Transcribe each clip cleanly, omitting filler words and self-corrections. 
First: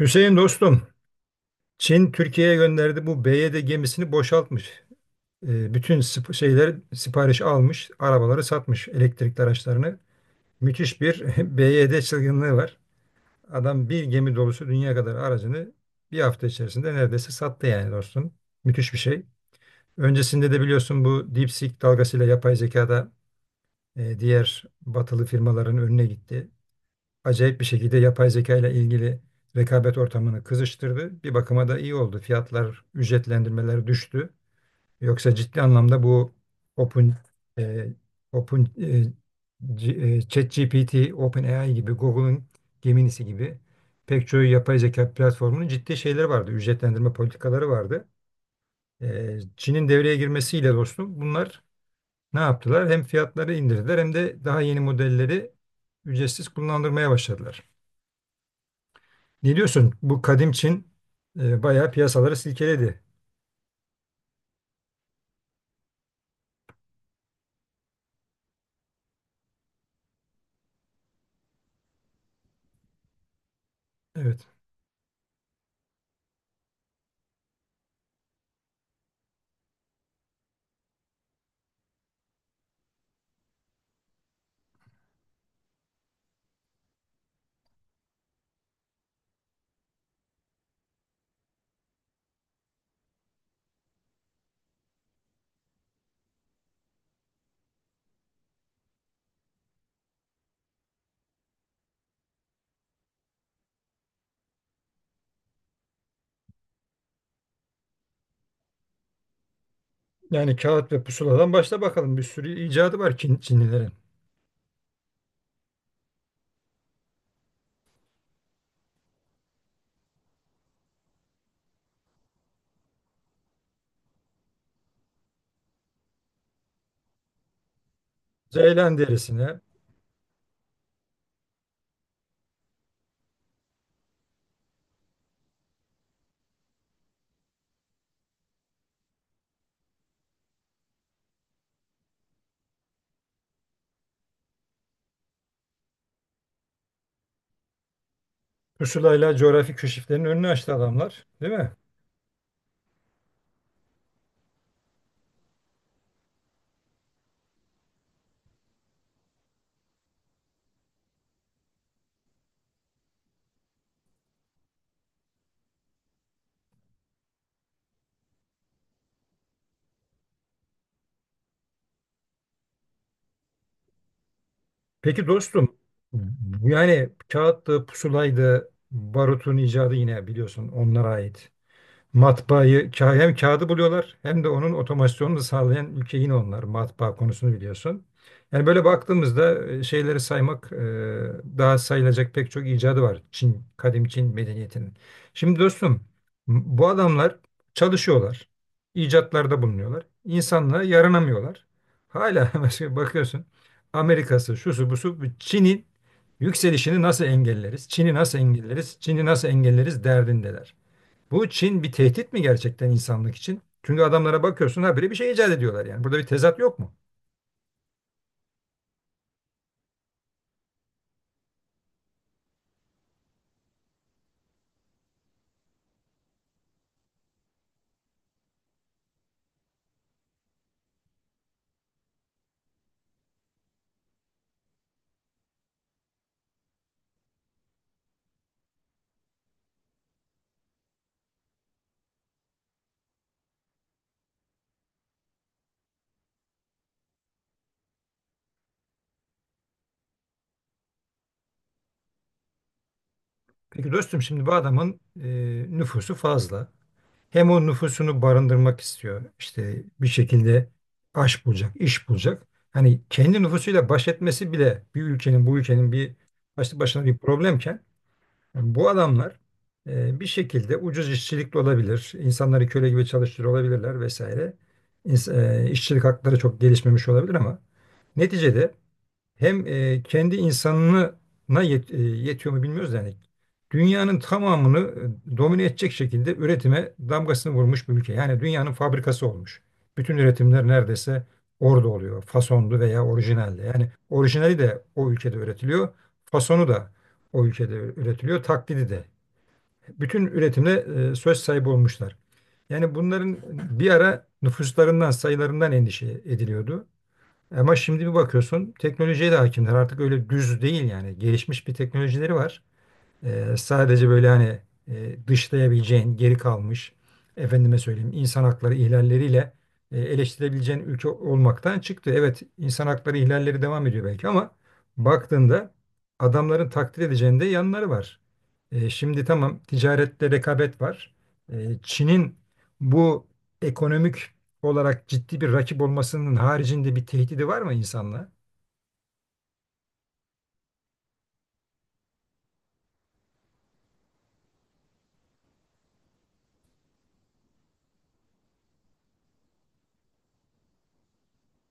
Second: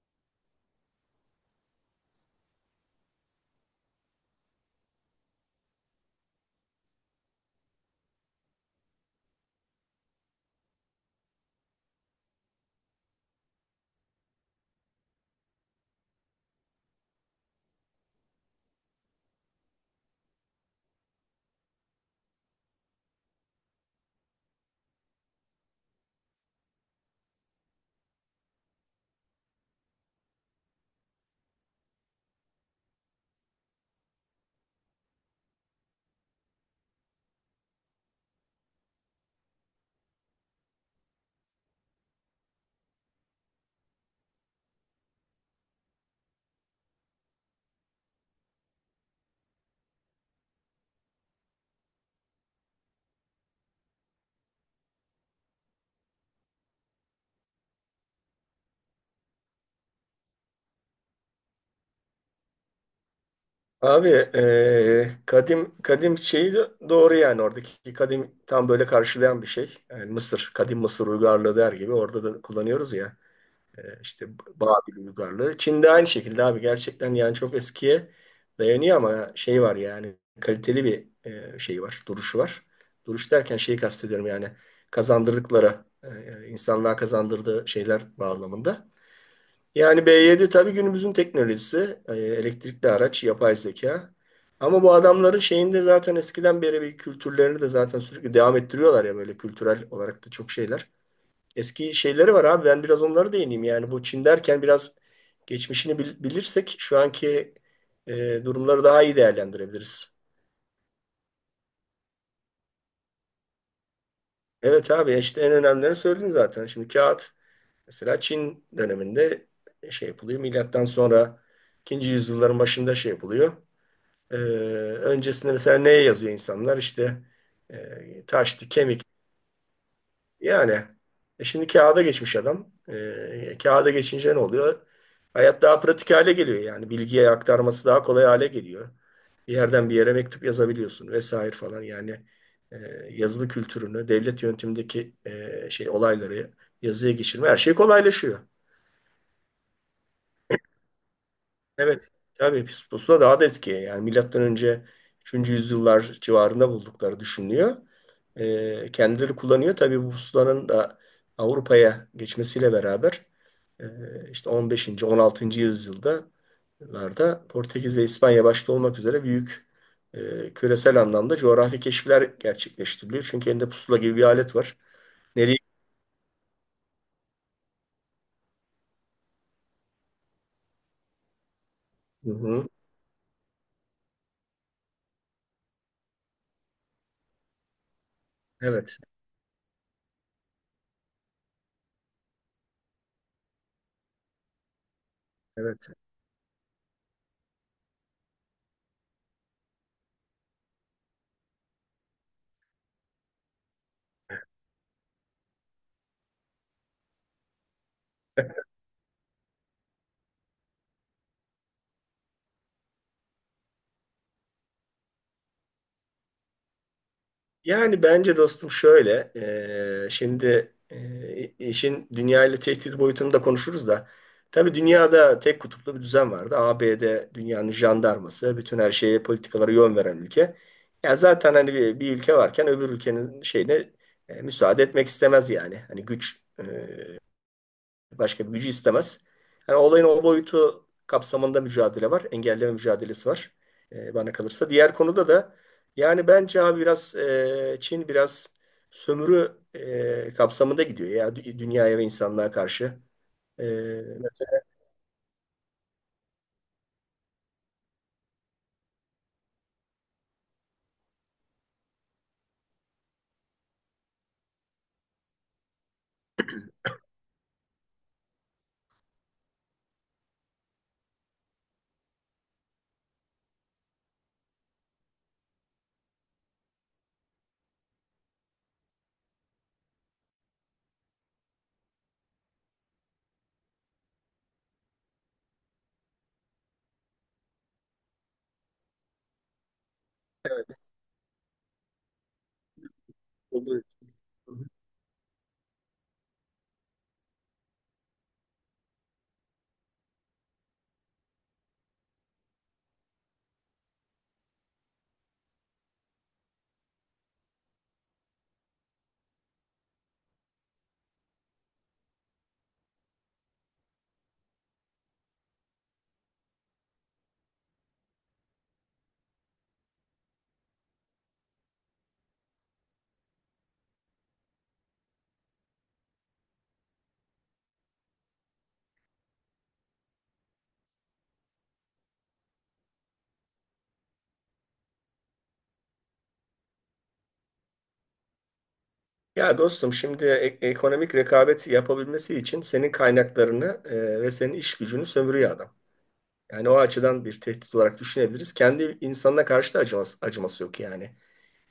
Hüseyin dostum, Çin Türkiye'ye gönderdi bu BYD gemisini boşaltmış. Bütün şeyler sipariş almış, arabaları satmış, elektrikli araçlarını. Müthiş bir BYD çılgınlığı var. Adam bir gemi dolusu dünya kadar aracını bir hafta içerisinde neredeyse sattı yani dostum. Müthiş bir şey. Öncesinde de biliyorsun bu DeepSeek dalgasıyla yapay zekada diğer batılı firmaların önüne gitti. Acayip bir şekilde yapay zeka ile ilgili rekabet ortamını kızıştırdı. Bir bakıma da iyi oldu. Fiyatlar, ücretlendirmeler düştü. Yoksa ciddi anlamda bu Open e, Open e, C- e, ChatGPT, OpenAI gibi, Google'ın Gemini'si gibi pek çoğu yapay zeka platformunun ciddi şeyleri vardı. Ücretlendirme politikaları vardı. Çin'in devreye girmesiyle dostum bunlar ne yaptılar? Hem fiyatları indirdiler hem de daha yeni modelleri ücretsiz kullandırmaya başladılar. Ne diyorsun? Bu kadim Çin bayağı piyasaları silkeledi. Abi kadim kadim şeyi de doğru yani. Oradaki kadim tam böyle karşılayan bir şey. Yani Mısır, kadim Mısır uygarlığı der gibi orada da kullanıyoruz ya. İşte Evet. Babil uygarlığı. Çin'de aynı şekilde abi, gerçekten yani çok eskiye dayanıyor. Ama şey var yani, kaliteli bir şey var, duruşu var. Duruş derken şeyi kastediyorum, yani kazandırdıkları, insanlığa kazandırdığı şeyler bağlamında. Yani B7 tabii günümüzün teknolojisi, elektrikli araç, yapay zeka. Ama bu adamların şeyinde zaten eskiden beri bir kültürlerini de zaten sürekli devam ettiriyorlar ya, böyle kültürel olarak da çok şeyler. Eski şeyleri var abi, ben biraz onlara değineyim. Yani bu Çin derken biraz geçmişini bilirsek şu anki durumları daha iyi değerlendirebiliriz. Yani kağıt ve pusuladan başla bakalım. Bir sürü icadı var Çin, Çinlilerin. Evet abi, işte en önemlilerini söyledin zaten. Şimdi kağıt mesela Çin döneminde şey yapılıyor. Milattan sonra ikinci yüzyılların başında şey yapılıyor. Ee, Öncesinde mesela neye yazıyor insanlar? İşte taştı, Ceylan kemik. derisine, Yani şimdi kağıda geçmiş adam. Kağıda geçince ne oluyor? Hayat daha pratik hale geliyor yani. Bilgiye aktarması daha kolay hale geliyor. Bir yerden bir yere mektup yazabiliyorsun vesaire falan. Yani e, yazılı kültürünü, devlet yönetimindeki şey olayları yazıya geçirme, her şey kolaylaşıyor. pusulayla coğrafi keşiflerin önünü açtı adamlar, değil mi? Evet. Tabii pis pusula daha da eski. Yani milattan önce 3. yüzyıllar civarında buldukları düşünülüyor. Kendileri kullanıyor. Tabii bu pusulanın da Avrupa'ya geçmesiyle beraber e, işte 15. 16. yüzyılda larda Portekiz ve İspanya başta olmak üzere büyük küresel anlamda coğrafi keşifler gerçekleştiriliyor. Çünkü elinde pusula gibi bir alet var. Peki Nereye? dostum, bu yani kağıttı, pusulaydı, barutun icadı yine biliyorsun onlara ait. Hı hı. Hem kağıdı buluyorlar hem de onun otomasyonunu sağlayan ülke yine onlar, matbaa konusunu biliyorsun. Yani böyle Evet. baktığımızda şeyleri saymak, daha sayılacak pek çok icadı var Çin, kadim Çin medeniyetinin. Şimdi Evet. dostum bu adamlar çalışıyorlar, icatlarda bulunuyorlar, insanlığa yaranamıyorlar. Hala mesela bakıyorsun Amerika'sı, şusu busu bu Çin'in yükselişini nasıl engelleriz, Çin'i nasıl engelleriz, Çin'i nasıl engelleriz derdindeler. Bu Çin bir tehdit mi gerçekten insanlık için? Çünkü adamlara bakıyorsun habire bir şey icat ediyorlar yani. Burada bir tezat yok mu? Yani bence dostum şöyle, şimdi işin dünya ile tehdit boyutunu da konuşuruz da. Tabii dünyada tek kutuplu bir düzen vardı. ABD dünyanın jandarması, bütün her şeye, politikalara yön veren ülke. Ya zaten hani bir ülke varken öbür ülkenin şeyine müsaade etmek istemez yani. Hani güç. Başka bir gücü istemez. Yani olayın o boyutu kapsamında mücadele var. Engelleme mücadelesi var, bana kalırsa. Diğer konuda da yani bence abi biraz Çin biraz sömürü kapsamında gidiyor ya, dünyaya ve insanlığa karşı. E, Peki dostum şimdi bu Mesela, adamın nüfusu fazla. Hem o nüfusunu barındırmak istiyor. İşte bir şekilde aş bulacak, iş bulacak. Hani kendi nüfusuyla baş etmesi bile bir ülkenin, bu ülkenin bir başlı başına bir problemken, yani bu adamlar bir şekilde ucuz işçilikle olabilir, insanları köle gibi çalıştırıyor olabilirler vesaire. İns- işçilik hakları çok gelişmemiş olabilir ama neticede hem kendi insanına yetiyor mu bilmiyoruz da yani. Dünyanın tamamını domine edecek şekilde üretime damgasını vurmuş bir ülke. Yani dünyanın fabrikası olmuş. Bütün üretimler neredeyse orada oluyor. Fasonlu veya orijinalde. Yani orijinali de o ülkede üretiliyor. Fasonu da o ülkede üretiliyor. Taklidi de. Bütün üretimde söz sahibi olmuşlar. Yani bunların bir ara nüfuslarından, sayılarından endişe ediliyordu. Ama şimdi bir bakıyorsun teknolojiye de hakimler. Artık öyle düz değil yani. Gelişmiş bir teknolojileri var. Sadece böyle hani dışlayabileceğin, geri kalmış, efendime söyleyeyim insan hakları ihlalleriyle eleştirebileceğin ülke olmaktan çıktı. Evet, insan hakları ihlalleri devam ediyor belki ama baktığında adamların takdir edeceğinde yanları var. Şimdi tamam, ticarette rekabet var. Çin'in bu ekonomik olarak ciddi bir rakip olmasının haricinde bir tehdidi var mı insanlığa? ya dostum şimdi ekonomik rekabet yapabilmesi için senin kaynaklarını ve senin iş gücünü sömürüyor adam. Yani o açıdan bir tehdit olarak düşünebiliriz. Kendi insanına karşı da acıması yok yani.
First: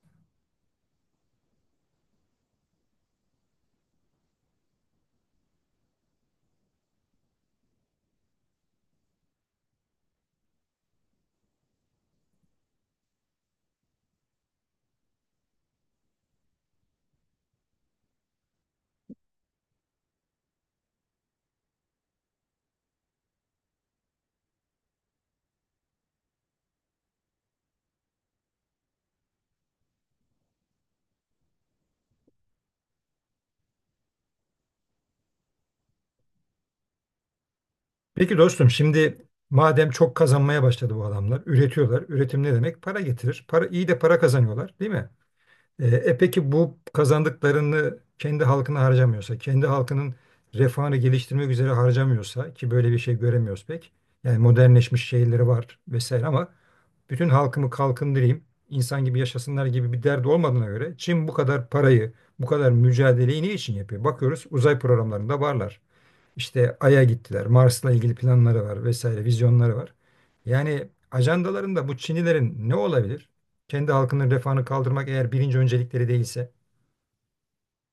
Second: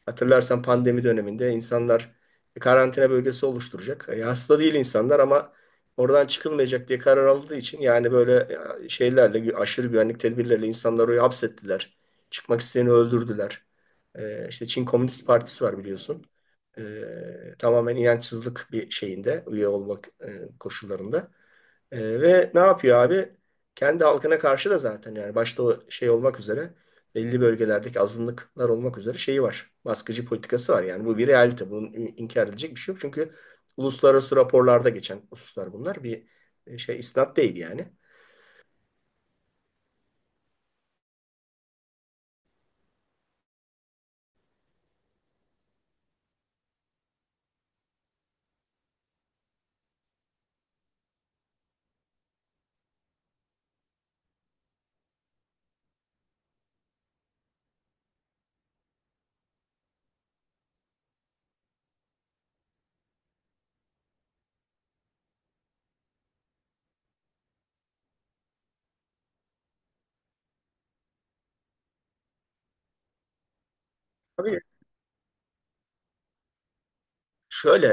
Hatırlarsan pandemi döneminde insanlar karantina bölgesi oluşturacak. E, hasta değil insanlar ama oradan çıkılmayacak diye karar aldığı için. Yani böyle şeylerle aşırı güvenlik tedbirleriyle insanları oraya hapsettiler. Çıkmak isteyeni öldürdüler. İşte Çin Komünist Partisi var biliyorsun. E, Tamamen inançsızlık bir şeyinde üye olmak koşullarında. Ve ne yapıyor abi? Kendi halkına karşı da zaten yani, başta o şey olmak üzere, belli bölgelerdeki azınlıklar olmak üzere şeyi var. Baskıcı politikası var yani, bu bir realite. Bunun inkar edilecek bir şey yok. Çünkü uluslararası raporlarda geçen hususlar bunlar. Bir şey isnat değil yani. Peki dostum şimdi madem çok kazanmaya başladı bu adamlar, üretiyorlar. Üretim ne demek? Para getirir. Para, iyi de para kazanıyorlar, değil mi? Peki bu kazandıklarını kendi halkına harcamıyorsa, kendi halkının refahını geliştirmek üzere harcamıyorsa ki böyle bir şey göremiyoruz pek. Yani modernleşmiş şehirleri var vesaire ama bütün halkımı kalkındırayım, insan gibi yaşasınlar gibi bir derdi olmadığına göre Çin bu kadar parayı, bu kadar mücadeleyi ne için yapıyor? Bakıyoruz, uzay programlarında varlar. İşte Ay'a gittiler. Mars'la ilgili planları var vesaire, vizyonları var. Yani ajandalarında bu Çinlilerin ne olabilir? Kendi halkının Tabii. refahını kaldırmak eğer birinci öncelikleri değilse. Şöyle,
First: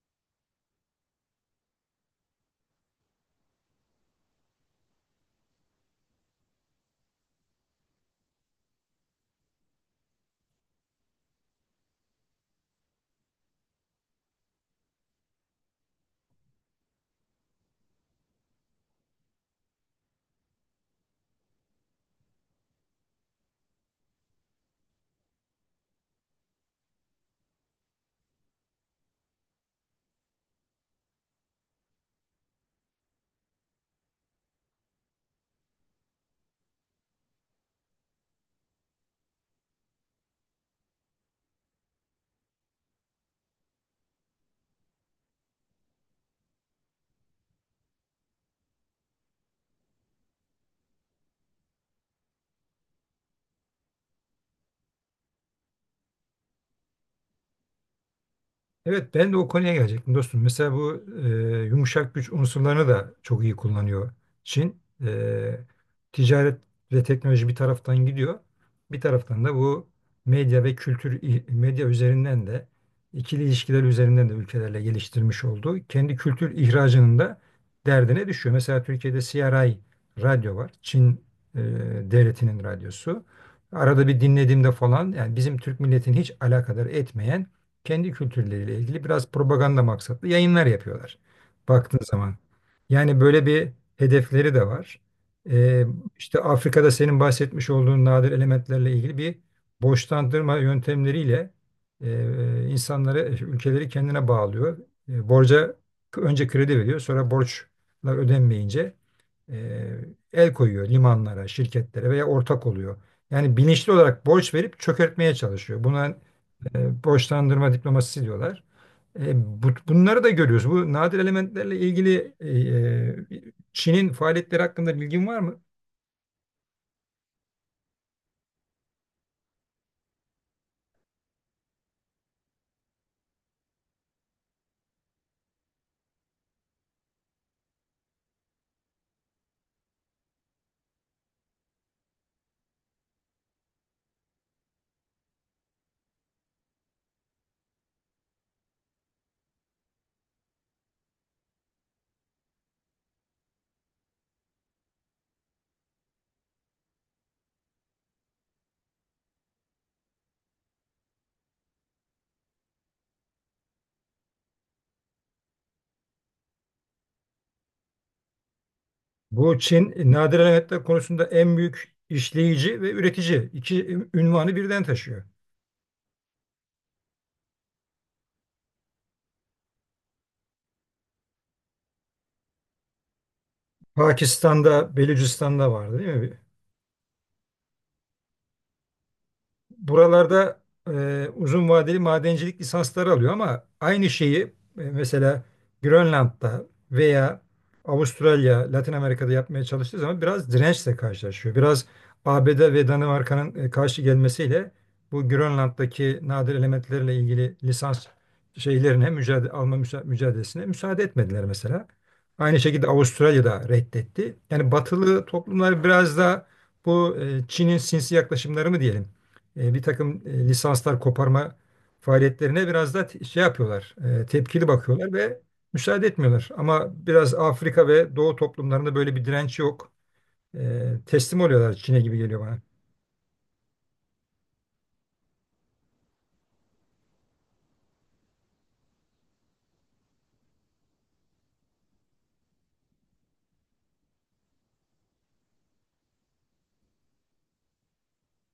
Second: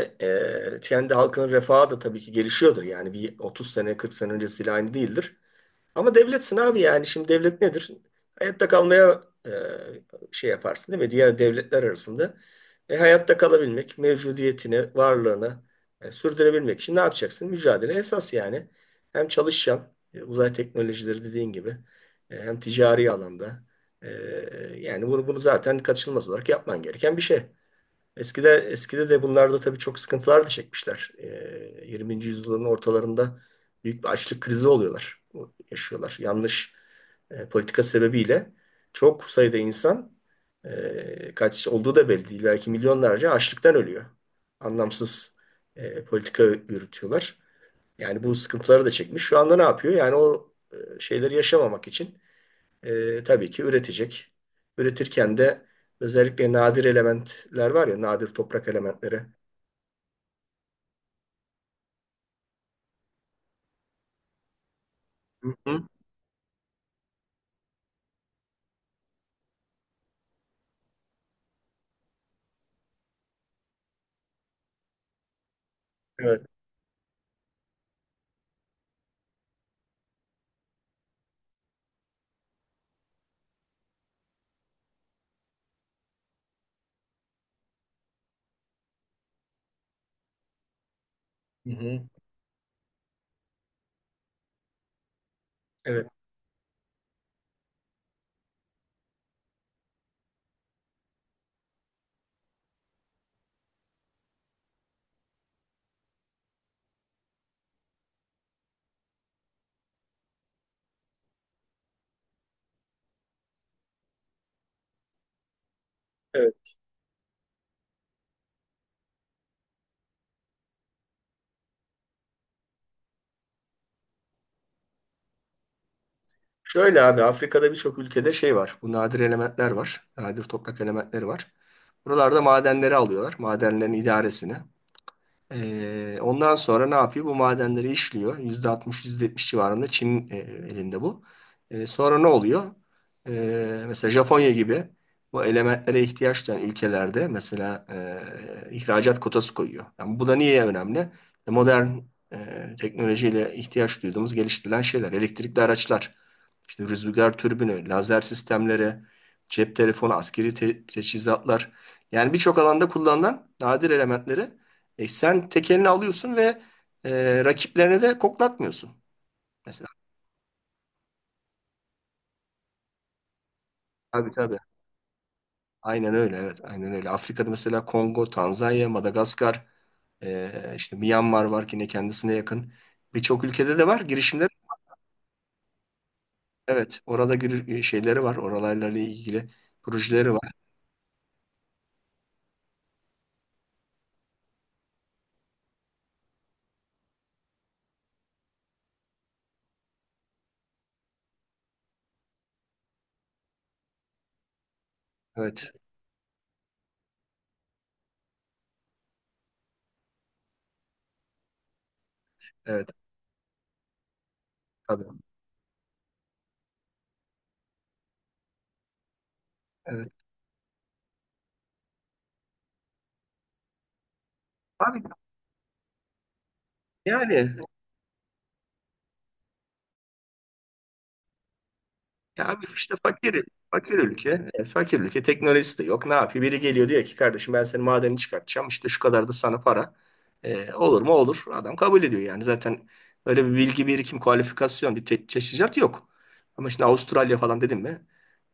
kendi halkının refahı da tabii ki gelişiyordur. Yani bir 30 sene, 40 sene öncesiyle aynı değildir. Ama devletsin abi yani. Şimdi devlet nedir? Hayatta kalmaya şey yaparsın değil mi? Diğer devletler arasında. Hayatta kalabilmek, mevcudiyetini, varlığını sürdürebilmek için ne yapacaksın? Mücadele esas yani. Hem çalışacaksın, uzay teknolojileri dediğin gibi, hem ticari alanda. E, Yani bunu zaten kaçınılmaz olarak yapman gereken bir şey. Eskide de bunlarda tabii çok sıkıntılar da çekmişler. 20. yüzyılın ortalarında büyük bir açlık krizi oluyorlar, yaşıyorlar. Yanlış politika sebebiyle çok sayıda insan, kaç olduğu da belli değil. Belki milyonlarca açlıktan ölüyor. Anlamsız politika yürütüyorlar. Yani bu sıkıntıları da çekmiş. Şu anda ne yapıyor? Yani o şeyleri yaşamamak için tabii ki üretecek. Üretirken de özellikle nadir elementler var ya, nadir toprak Evet, elementleri. ben de o konuya gelecektim dostum. Mesela bu yumuşak güç unsurlarını da çok iyi kullanıyor Çin. Hı hı. Ticaret ve teknoloji bir taraftan gidiyor. Bir taraftan da bu medya ve kültür, medya üzerinden de ikili ilişkiler üzerinden de ülkelerle geliştirmiş olduğu kendi Evet. kültür ihracının da derdine düşüyor. Mesela Türkiye'de CRI radyo var. Çin e, devletinin radyosu. Arada bir dinlediğimde falan yani bizim Türk milletini hiç alakadar etmeyen kendi kültürleriyle ilgili biraz propaganda maksatlı yayınlar yapıyorlar Hı baktığın hı. zaman. Yani böyle bir hedefleri de var. Ee, Evet. işte Afrika'da senin bahsetmiş olduğun nadir elementlerle ilgili bir borçlandırma yöntemleriyle insanları, ülkeleri kendine bağlıyor. Borca önce kredi veriyor, sonra borçlar ödenmeyince e, el koyuyor limanlara, şirketlere veya ortak oluyor. Yani bilinçli olarak borç verip çökertmeye çalışıyor. Buna Evet. Borçlandırma diplomasisi diyorlar. Bunları da görüyoruz. Bu nadir elementlerle ilgili e, Çin'in faaliyetleri hakkında bilgin var mı? Şöyle abi, Afrika'da birçok ülkede şey var. Bu nadir elementler var. Nadir toprak elementleri var. Buralarda madenleri alıyorlar. Madenlerin idaresini. Ondan sonra ne yapıyor? Bu madenleri işliyor. %60, %70 civarında Çin'in elinde bu. Sonra ne oluyor? Mesela Japonya gibi bu elementlere ihtiyaç duyan ülkelerde mesela ihracat kotası koyuyor. Yani bu da niye önemli? Modern teknolojiyle ihtiyaç duyduğumuz geliştirilen şeyler. Elektrikli araçlar, işte rüzgar türbünü, lazer sistemleri, cep telefonu, askeri teçhizatlar. Yani birçok alanda kullanılan nadir elementleri sen tekelini alıyorsun ve rakiplerine de koklatmıyorsun. Bu Mesela, Çin nadir elementler konusunda en büyük işleyici ve üretici iki tabii ünvanı tabii. birden taşıyor. Aynen öyle, evet. Aynen öyle. Afrika'da mesela Kongo, Tanzanya, Madagaskar, işte Myanmar var ki ne kendisine yakın. Birçok ülkede de var girişimler. Pakistan'da, Belucistan'da vardı değil mi? Evet. Orada şeyleri var. Oralarla ilgili projeleri var. Buralarda uzun vadeli madencilik lisansları alıyor ama aynı şeyi mesela Grönland'da veya Avustralya, Latin Amerika'da yapmaya çalıştığı zaman biraz dirençle karşılaşıyor. Biraz ABD ve Danimarka'nın karşı gelmesiyle bu Evet. Grönland'daki nadir elementlerle ilgili lisans şeylerine mücadelesine müsaade etmediler mesela. Aynı şekilde Evet. Avustralya da reddetti. Yani Tabii. batılı toplumlar biraz da bu Çin'in sinsi yaklaşımları mı diyelim, bir Evet. takım lisanslar koparma faaliyetlerine biraz da şey yapıyorlar, tepkili Abi bakıyorlar ve müsaade etmiyorlar. Ama biraz yani. Afrika ve Doğu toplumlarında böyle bir direnç yok. Teslim oluyorlar Çin'e gibi geliyor Ya bana. abi, işte fakir, fakir ülke. Fakir ülke. Teknolojisi de yok. Ne yapıyor? Biri geliyor, diyor ki kardeşim, ben senin madeni çıkartacağım. İşte şu kadar da sana para. Olur mu? Olur. Adam kabul ediyor yani. Zaten öyle bir bilgi birikim, kualifikasyon, bir teçhizat yok. Ama şimdi Avustralya falan dedim mi?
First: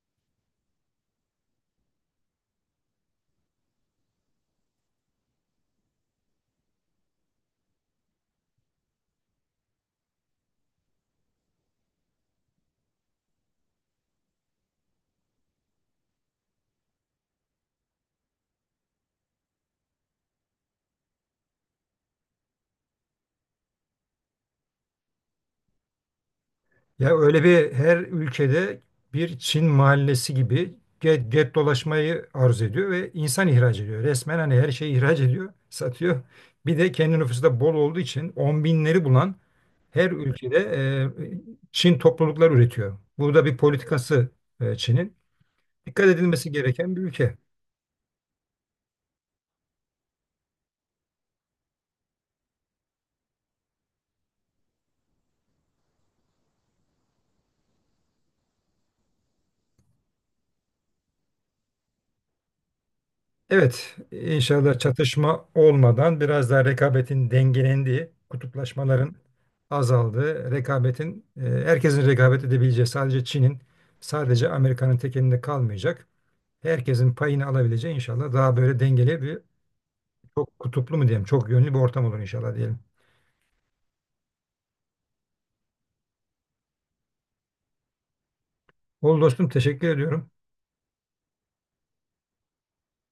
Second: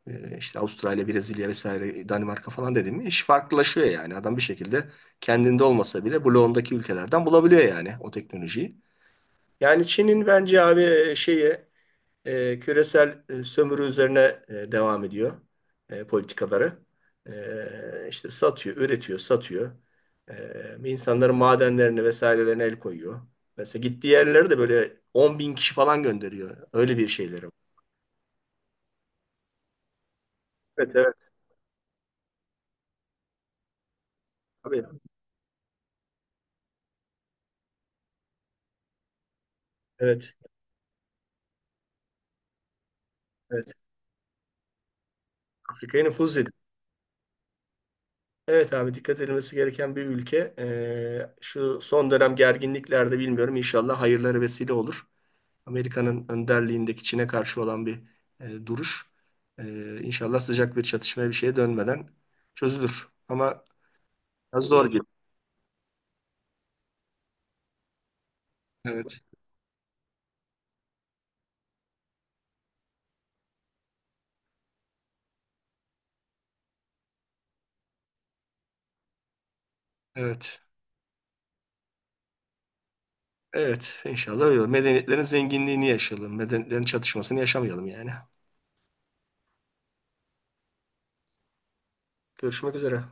İşte Avustralya, Brezilya vesaire, Danimarka falan dedim mi? İş farklılaşıyor yani. Adam bir şekilde kendinde olmasa bile bloğundaki ülkelerden bulabiliyor yani o teknolojiyi. Yani Çin'in bence abi şeyi, küresel sömürü üzerine devam ediyor politikaları. İşte satıyor, üretiyor, satıyor. İnsanların madenlerini vesairelerine el koyuyor. Mesela gittiği yerlere de böyle 10 bin kişi falan gönderiyor. Öyle bir Ya öyle şeyleri var. bir her ülkede bir Çin mahallesi gibi Evet, evet. get, get dolaşmayı arzu ediyor ve insan ihraç ediyor. Resmen hani her Tabii. şeyi ihraç ediyor, satıyor. Bir de kendi nüfusu da bol olduğu için on binleri bulan her Evet, ülkede Çin topluluklar üretiyor. Burada bir evet. politikası Çin'in. Afrika'ya Dikkat nüfuz edilmesi ediyor. gereken bir ülke. Evet abi, dikkat edilmesi gereken bir ülke. Şu son dönem gerginliklerde bilmiyorum, inşallah hayırları vesile olur. Amerika'nın önderliğindeki Çin'e karşı olan bir duruş. İnşallah sıcak bir çatışmaya bir şeye dönmeden çözülür. Ama Evet, biraz inşallah zor gibi. çatışma olmadan biraz daha rekabetin dengelendiği, kutuplaşmaların Evet, azaldığı, rekabetin herkesin rekabet edebileceği, sadece Çin'in, sadece Amerika'nın tekelinde kalmayacak. Herkesin payını alabileceği inşallah daha böyle dengeli bir çok evet. kutuplu mu diyeyim çok yönlü bir ortam olur inşallah diyelim. Evet, inşallah öyle olur. Medeniyetlerin zenginliğini yaşayalım. Medeniyetlerin çatışmasını yaşamayalım yani. Ol dostum, teşekkür ediyorum. Görüşmek üzere.